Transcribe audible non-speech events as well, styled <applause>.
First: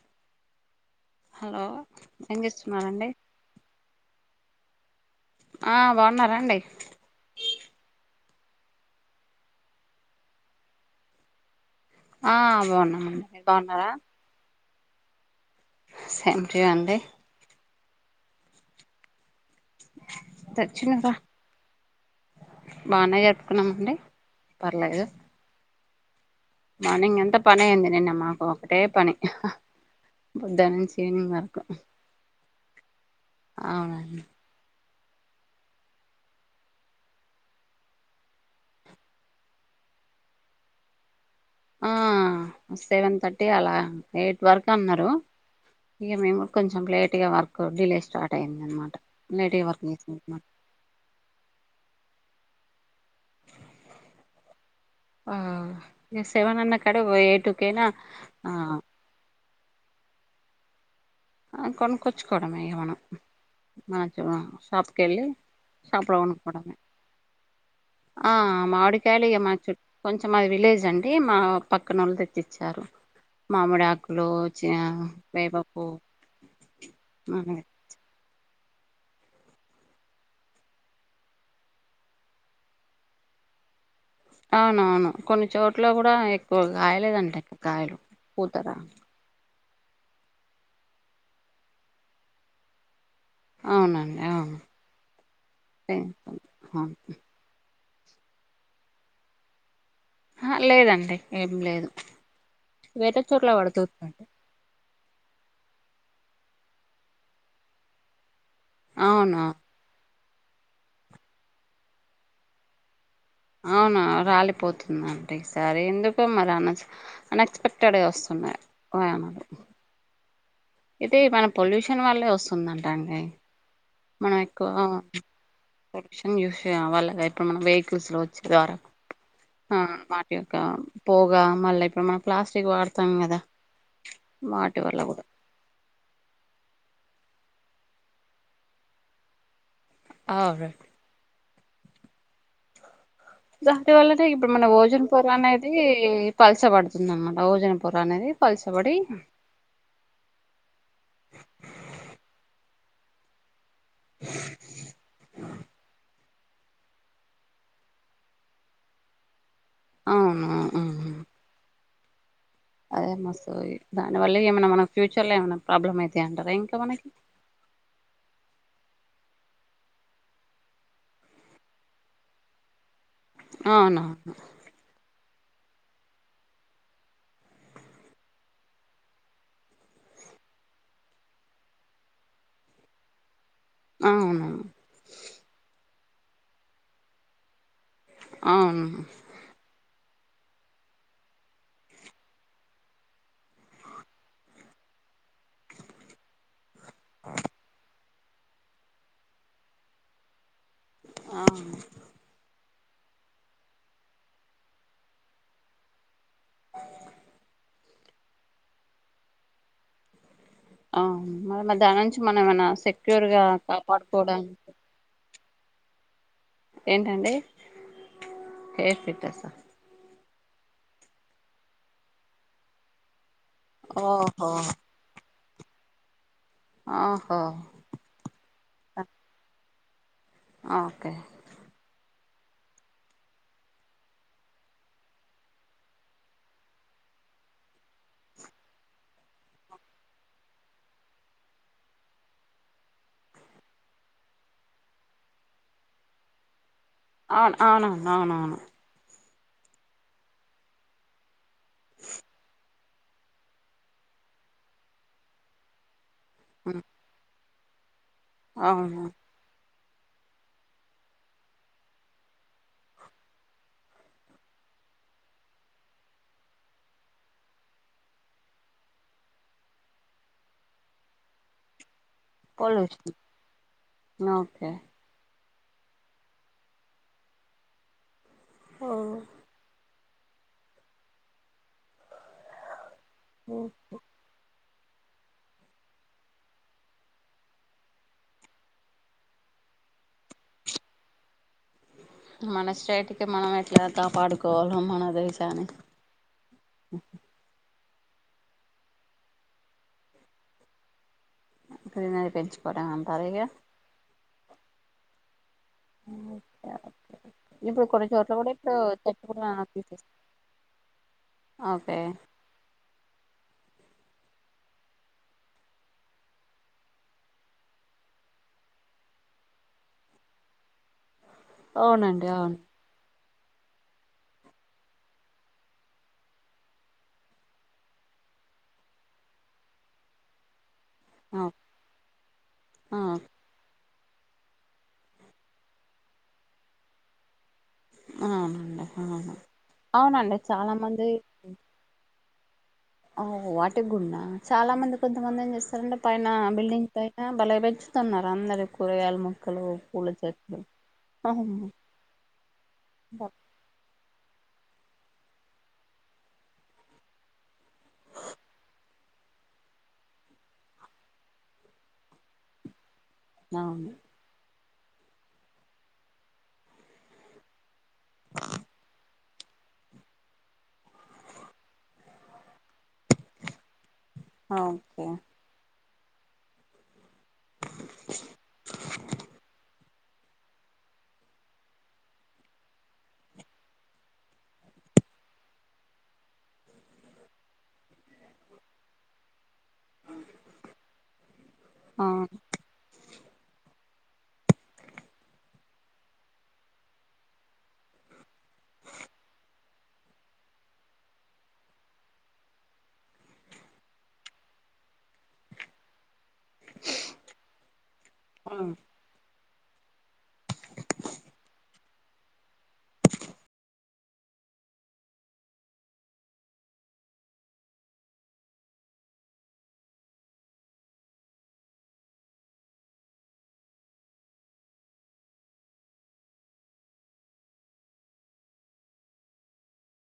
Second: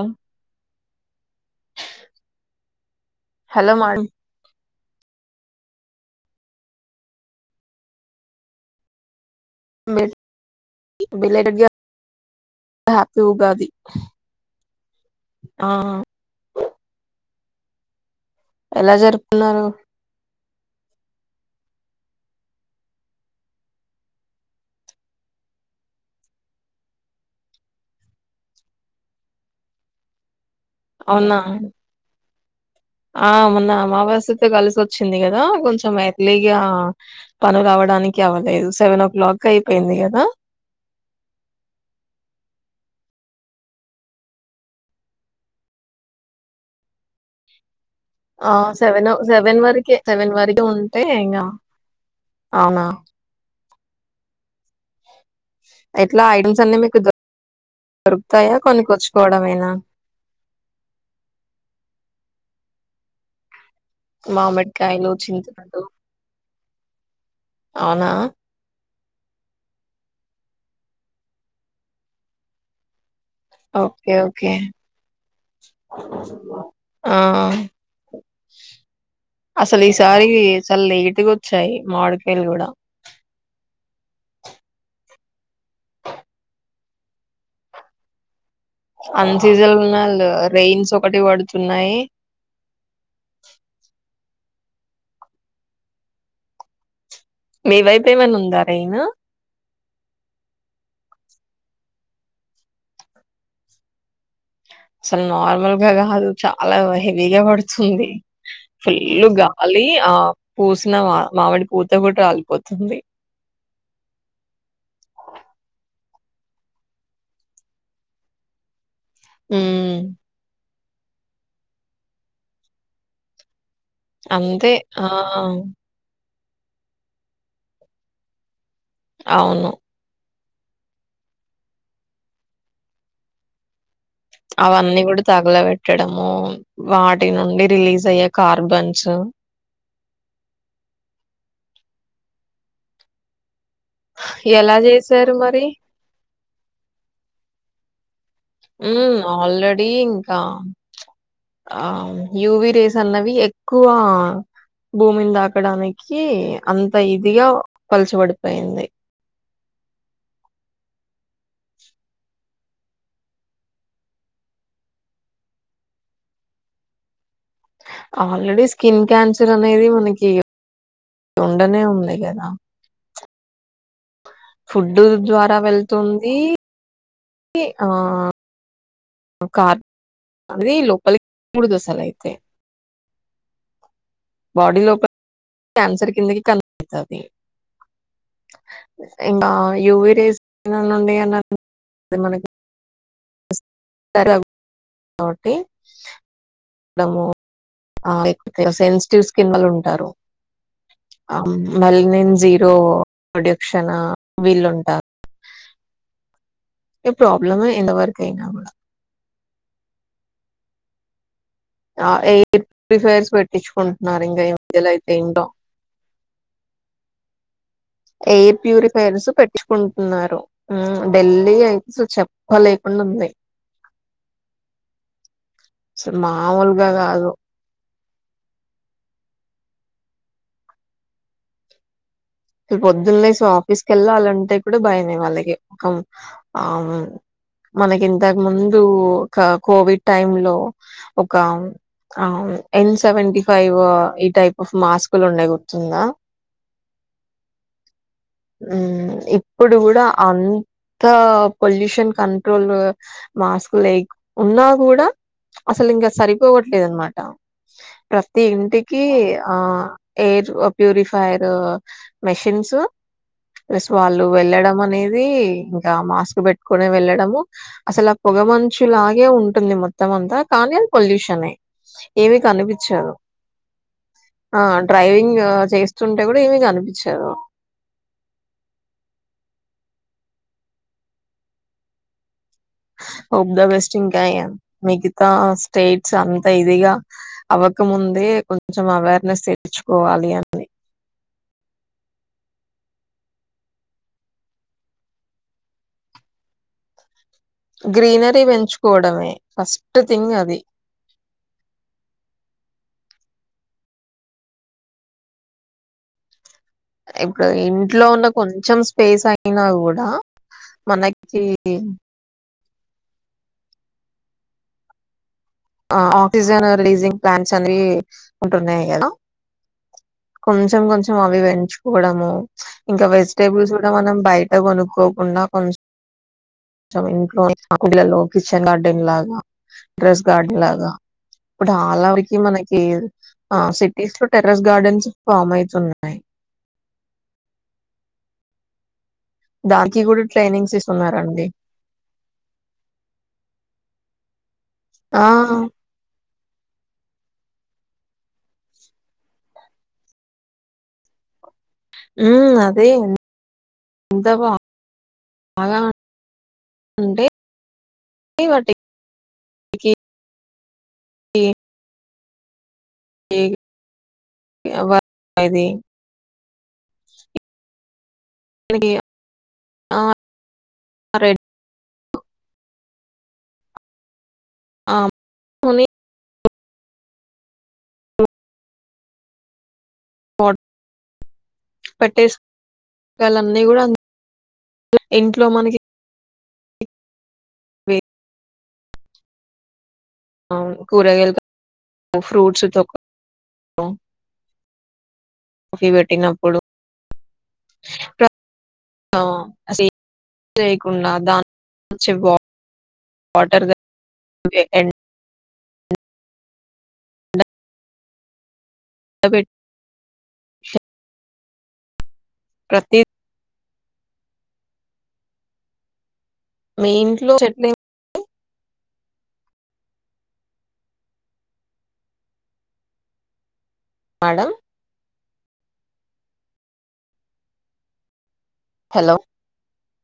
ఆ హలో ఏం చేస్తున్నండి హలో మేడం ఆ బాగున్నారాండి బెళట ఆ హ్యాపీ బాగున్నామండి మీరు ఉగాది బాగున్నారా ఆ అ అడి ఎలా జరు దక్షిణంగా బానే జరుపుకున్నామ అండి పర్లేేదు మా నింగ ఎంత పని అయ్యంది నిన్న మాకు ఒకటే పని బధానంచివిని అవునా మాకు ఆ మన్న అ మాబస్ సతే కలి స వచ్చింది కదా కొంచెం ఎర్లీగా పను రావడానికి అవ్వలేదు సెవెన్ ఓ క్లాక్ అయిపోయింది అదా సెవెన్ థర్టీ అలా ఎయిట్ వరకు అన్నారు ఇక మేము కొంచెం లేట్ గా వర్క్ డిలే స్టార్ట్ ఆ అయింది అనమాట సెవెన్ లేట్గా సెవెన్ వర్క్ వరక చేసాం సెవెన్ అనమాట వరక ఉంటే ఇంకా అవునా ఆ ఎట్లా ఐటమ్స్ సెవెన్ అన్న అన్ని కడ మీకు దొ- పొయిట్కేనా ఆ దొరుకుతాయా కొనుక్కొచ్చుకోవడమేనా కొనుక్కొచ్చుకోవడమే ఇక మనం మన షాపుకి మామిడికాయలు వెళ్ళి చింతపండు షాపులో కొనుక్కోడమే అవునా ఆ మాడి ఖాళీయే మా చుట్ కొంచెం మాది విలేజ్ అండి మా పక్కన వాళ్ళు తెచ్చిచ్చారు మామిడి ఓకే ఆకులు ఓకే చ వేపపువ్వు ఆ అసలు ఈసారి చాలా లేటుగా వచ్చాయి మావిడికాయలు కూడా అవునవును కొన్ని చోట్ల కూడా ఎక్కువగా కాయలేదంటగాయలు కూతరా అన్ సీజన్లు ఉన్నాళ్ళు రైయిన్స్ ఒకటి పడుతున్నాయి అవునండి అవును అవును మీ వైపు ఏమైనా ఉందా రెయిను లేదండి ఏం లేదు వేరే చోట్ల పడుతుంది అసలు నార్మల్ గా కాదు చాలా హెవీగా పడుతుంది ఫుల్లు అవునా గాలి ఆ పూసిన మా మామిడి పూత కూడా రాలిపోతుంది అవునా రాలిపోతుందండి ఈసారి ఎందుకో మరి అనస్ అన్ఎక్స్పెక్టెడ్గా వస్తున్నాయి పోయామా హ్మ్ అయితే మన పొల్యూషన్ వల్లే వస్తుందంటండి మనం ఎక్కువ అంతే ఆ <unintelligible> ఇప్పుడు మనం వెహికల్స్ లో వచ్చే ద్వారా అవును యొక్క పొగ మళ్ళా ఇప్పుడు మనం ప్లాస్టిక్ వాడతాం కదా వాటి వల్ల అవన్నీ కూడా తగల పెట్టడము వాటి వీటి నుండి రిలీజ్ అయ్యే కార్బన్స్ ఆవే దాని వల్లనే ఇప్పుడు మన ఎలా ఓజోన్ పొర చేశారు మరి? అనేది పలచ బడుతుంది అన్నమాట ఓజన పొర అనేది పలచబడి హ్మ్ ఆల్రెడి ఇంకా ఆ యూవి రేస్ అన్నవి ఎక్కువ భూమిని తాకడానికి కి అంత ఇదిగా పలచబడిపోయింది అవును దాని వల్ల ఏమైనా మన ఫ్యూచర్ లో ఏమైనా ప్రాబ్లమ్ అవుతాయ అంటారా ఇంకా మనకి ఆల్రెడీ స్కిన్ క్యాన్సర్ అనేది మనకి ఉండనే ఉందిగాద అవునా ఫుడ్డు ద్వారా వెళ్తుంది ఆ కార్ అది లోపలికి మూడు దశలు అయితాయి అవును బాడీ లోపల కేన్సర్ కిందికి కనపడతాది అవును ఇంకా యూవి రేస్ నుండి అ మనకి కాబట్టి సెన్సిటివ్ స్కిన్ వాళ్ళు ఉంటారు ఆ అవును మళ్ళీ నేన్ జీరో ప్రొడక్షనా వీళ్ళుంటా. ఈ ప్రాబ్లెమే ఎండ వరకైనా ఆ మరి దాని నుంచి ఎయిర్ మనమన్నా సెక్యూర్ ప్యూరిఫైర్స్ గా పెట్టించుకుంటున్నారు ఇంకా ఈ కాపాడుకోవడానికి మధ్యలో అయితే ఇంట్లో ఏంటండి ఎయిర్ హెయిర్ ప్యూరిఫైయర్స్ ఫిట్టర్సా పెట్టిచ్చుకుంటున్నారు ఢిల్లీ అయితే అసలు చెప్ప లేకుండా ఉంది ఓహో స మామూలుగా కాదు ఓహో <inaudible> ఓకే పొద్దున్న లేసి ఆఫీస్కెళ్ళాలంటే కూడా భయమే వాళ్ళకి ఒక ఆ మనక్ ఇంతక్ ముందు, కా కోవిడ్ టైం లో ఒక, ఎన్ సెవెంటీ ఫైవ్, ఈ టైప్ ఆఫ్ మాస్కులు ఉండే గుర్తుందా. అవున్, అవును, అవునావును. హ్మ్ ఇప్పుడు గుడా అంత, పొల్యూషన్ కంట్రోల్. <unintelligible> మాస్క్ లేక్ ఉన్నా గుడా, అసల్ ఇంకా సరిపోవట్లేదు అనమాట. ప్రతి ఇంటికి అవును ఆ ఎయిర్ ప్యూరిఫైర్, మెషిన్స్. ప్రెస్ వాళ్ళు వెళ్ళడం అనేది, ఇంకా మాస్క్ బేట్టుకోనే వెళ్ళడము. అసల్ ఆ పొగ్ పొగ మంచులాగే ఉంటుంది మొత్తం అంతా, కానీ అది పొల్యూషనే. ఏవి కనిపిచ్చదు, పొల్యూషన్ ఆ ఓకే డ్రైవింగ్ చేస్తుంటే గుడా ఏమి కనిపించద్, టా ఆ. ఆల్ ద బెస్ట్ ఇంకాయమ్. మిగితా స్టేట్స్ అంత ఇదిగా, అవ్వకముందే కొంచెం అవేర్నెస్ సే <unintelligible> చ్చుకోవాలి అంది. మన స్టేట్కి మనం ఎట్లా కాపాడుకోవాలో, మన దేశాన్ని, ఉహు. గ్రీనరీ బెంచుకోవడమే, ఫస్ట్ థింగ్ అది. గ్రీనరీ పెంచుకోవడం అంటార్ ఇగ. <unintelligible> ఇప్పుడ్ ఇప్పుడు ఇంట్లో కొన్ని ఉన్న చోట్ల కూడా ఇప్పుడు కొంచెం స్పేస్ చెట్లు కూడా అయినా తీసేస్ గుడా, మనక్కి, ఓకే ఆ ఆక్సిజన్ రిలీజింగ్ ప్లాంట్స్ అనీ, ఉంటున్నాయి గదా. కొంచెం కొంచెం, అవి అవునండి వెంచుకోవడము, అవును ఇంకా వెజిటేబుల్స్ గుడా మనం బయట కొనుక్కోకుండా కొంచెం, చం ఇంట్లోనే కుండీలల్లో కిచెన్ గార్డెన్ లాగా, డ్రెస్ గార్డెన్ లాగా, ఇప్పుడ్ ఆలావికి, మనకి ఆ సిట్ టిస్ లో, టెర్రస్ గార్డెన్స్ ఫామ్ అయితున్నాయి. అవునండి అవును. దానికి కూడా అవునండి చాలా ట్రైనింగ్స్ మంది, ఇస్తున్నారండి ఓ వాటి గుడ్నా. చాలా మంది, ఆ కొంతమంది ఏం చేస్తారంటే పైన్ నా, బిల్డింగ్ పైన బలే బెంచుతున్నారు, అందరు కూరగాయల మొక్కలు, పూల చెట్లు. అహువును. ఉమ్మ్ అదే, ఉన్ ఎంత బాగా అంటే, వాటి <inaudible> అవును. ఎవర్ <inaudible> ఇది ఇప్ మనకి <inaudible> ఆ రేట్, ఆ ఓకే. ఓట్ పెట్టేస్ <unintelligible> లన్నీ గుడా ఇంట్లో మనకి, అవును కూరగాయల్ <inaudible> ఫ్రూట్స్ తోకల్, టు, కాఫీ వేట్టినప్పుడు, ప్రత్ అ <inaudible> లేకుండా దాన్నుంచి బా, వాటర్ <inaudible> వేకేండ్. ఆ సపేట్ ప్రత్యే మీ ఇంట్లో చెట్లెం మ్యాడమ్ హలో